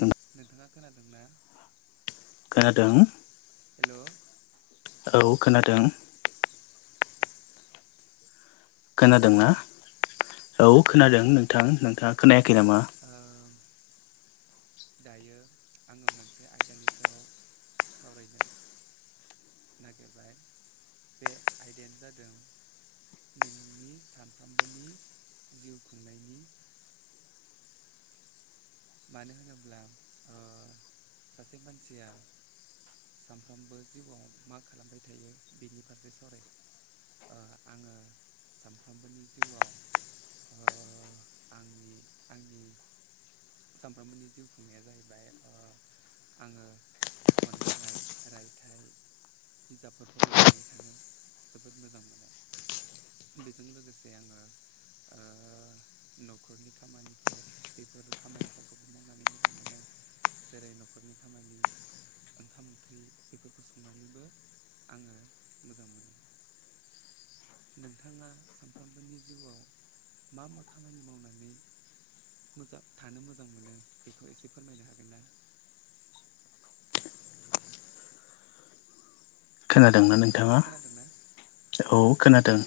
नों नोंथाङा खोनादोंना। खोनादों हेल' औ खोनादों हेल' खोनादोंना ओ औ खोनादों नोंथां नोंथाङा खोनायाखै नामा? दायो आङो मोनसे आयदानि सायाव सावरायनो नागिरबाय बे आयदायानो जादों नोंनि सानफ्रोमबोनि जिउ खुंनायनि मानो होनोब्ला ओ सासे मानसिया सानफ्रामबो जिउआव मा खालामबाय थायो बिनि फारसे सावरायगोन। ओ आङो सानफ्रोमबोनि जिउआव ओ आंनि आंनि सानफ्रोमबोनि जिउ खुंनाया जाहैबाय ओ आङो खन्थाइ रायथाइ बिजाबफोर फरायनानै थानो जोबोद मोजां मोनो। बेजों लोगोसे आङो ओ न'खरनि खामानिफोर बेफोर खामानिफोरखौबो मावनानै मोजां मोनो जेरै न'खरनि खामानि ओंखाम ओंख्रि बेफोरखौ संनानैबो आङो मोजां मोनो। नोंथाङा सानफ्रोमबोनि जिउआव मा मा खामानि मावनानै मोजां थानो मोजां मोनो बेखौ एसे फोरमायनो हागोन ना? खोनादोंना हेल' नोंथाङा? खोनादोंना औ खोनादों।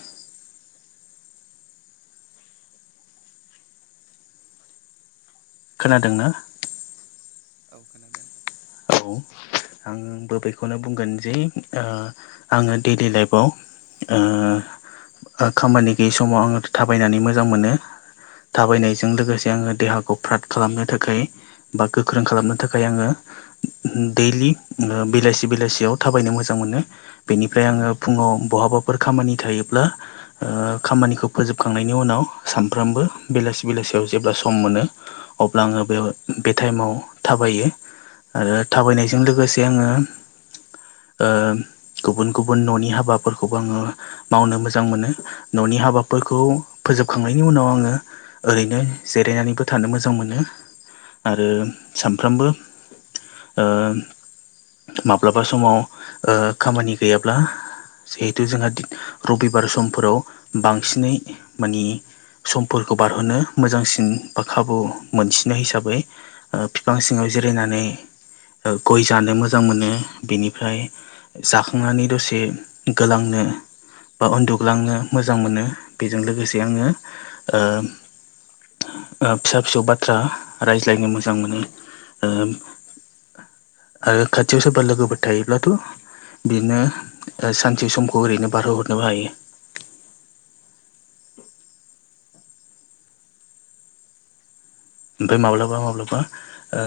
खोनादोंना? औ खोनादों। औ। आंबो बेेखौनो बुंगोन जे ओ आङो दैलि लाइफआव ओ खामानि गैयि समाव आङो थाबायनानै मोजां मोनो। थाबायनायजों लोगोसे आङो देहाखौ फ्रात खालामनो थाखाय बा गोख्रों खालामनो थाखाय आङो उम दैलि बेलासि बेलासियाव थाबायनो मोजां मोनो। बेनिफ्राय आङो फुङाव ब बहाबाफोर खामानि थायोब्ला ओ खामानिखौ फोजोबखांनायनि उनाव सानफ्रामबो बेला सि बेलासियाव जेब्ला सम मोनो अब्ला आङो बेयाव बे टाइमाव थाबायो आरो थाबायनायजों लोगोसे आङो ओ गुबुन गुबुन न'नि हाबाफोरखौबो आङो मावनो मोजां मोनो। न'नि हाबाफोरखौ फोजोबखांनायनि उनाव आङो ओरैनो जिरायनानैबो थानो मोजां मोनो आरो सामफ्रोमबो ओ माब्लाबा समाव ओ खामानि गैयाब्ला जिहेतु जोंहा रबिबार समफोराव बांसिनै माने समफोर खौ बारहरनो मोजांसिन बा खाबु मोनसिनो हिसाबै ओ फिफां सिङाव जिरायनानै ओ गय जानो मोजां मोनो। बेनिफ्राय जाखांनानै दसे गोलांनो बा उन्दुग्लांनो मोजां मोनो। बेजों लोगोसे आङो ओ ओ फिसा फिसौ बाथ्रा रायज्लायनो मोजां मोनो। ओ आरो खाथियाव लोगोफोर थायोब्लाथ' बिदिनो ओ सानसे समखौ ओरैनो बारहोहरनोबो हायो। ओमफाय माब्लाबा माब्लाबा ओ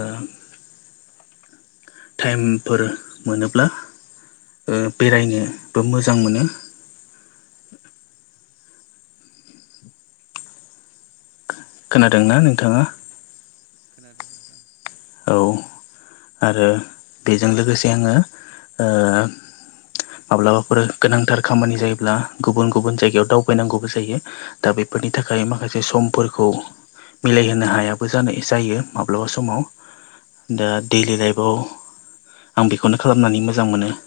टाइमफोर मोनोब्ला ओ बेरायनो बो मोजां मोनो। खोनादोंना नोंथाङा? खोनादों नोंथां। औ आरो बेजों लोगोसे आङो ओ माब्लाबाफोर गोनांथार खामानि जायोब्ला गुबुन गुबुन जायगायाव दावबायनांगौबो जायो, दा बे फोरनि थाखाय माखासे समफोरखौ मिलायहोनो हायाबो जानाय जायो माब्लाबा समाव। दा दैलि लाइफआव आं बेखौनो खालामनानै मोजां मोनो। [inaudible]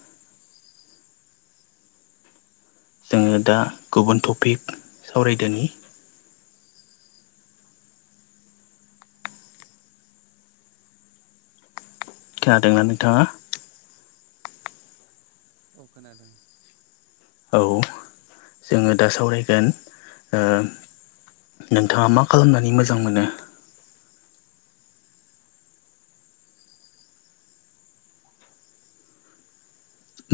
जोङो दा गुबुन टपिक सावरायदोनि। खोनादोंना नोंथाङा? अ खोनादों। औ जोङो दा सावरायगोन ओ नोंथाङा मा खालामनानै मोजां मोनो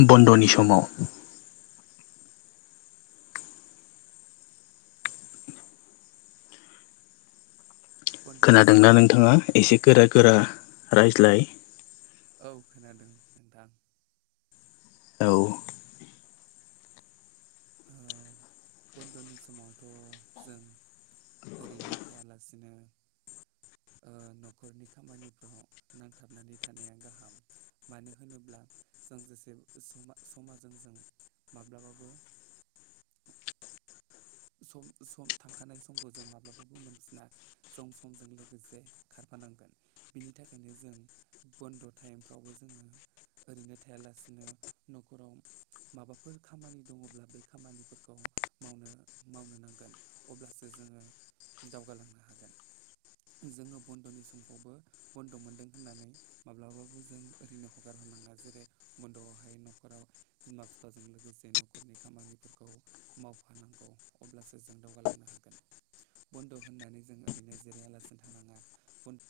बन्दनि समाव? बन्द'नि खोनादोंना समावथ' नोंथाङा? एसे गोरा गोरा औ रायज्लाय। औ खोनादों नोंथां। औ। ओ बन्दनि समावथ' जों ओरैनो थायालासिनो ओ [inaudible] न'खरनि खामानिफ्राव नांथाबनानै थानाया गाहाम मानो होनोब्ला जों जेसेब [unintelligible] समा समा जोंजों माब्लाबाबो [inaudible] सम सम थांखानाय समखौ जों माब्लाबाबो मोनफिना जों समजों लोगोसे खार फानांगोन बिनि थाखायनो जों बन्द' टाइमफ्रावबो जोङो ओरैनो थायालासिनो न'खराव माबाफोर खामानि दङब्ला बे खामानिफोरखौ मावनो मावनो नांगोन अब्लासो जोङो दावगालांनो हागोन। जोङो बन्द'नि समखौबो बन्द' मोनदों होननानै माब्लाबाबो जों ओरैनो हगारहर नाङा जेरै बन्द'आवहाय न'खराव बिमा फिफाजों लोगोसे न'खरनि खामानिफोरखौ मावफानांगौ अब्लासो जों दावगालांनो हागोन। बन्द' होननानै जों ओरैनो जिरायालासिनो थानाङा बन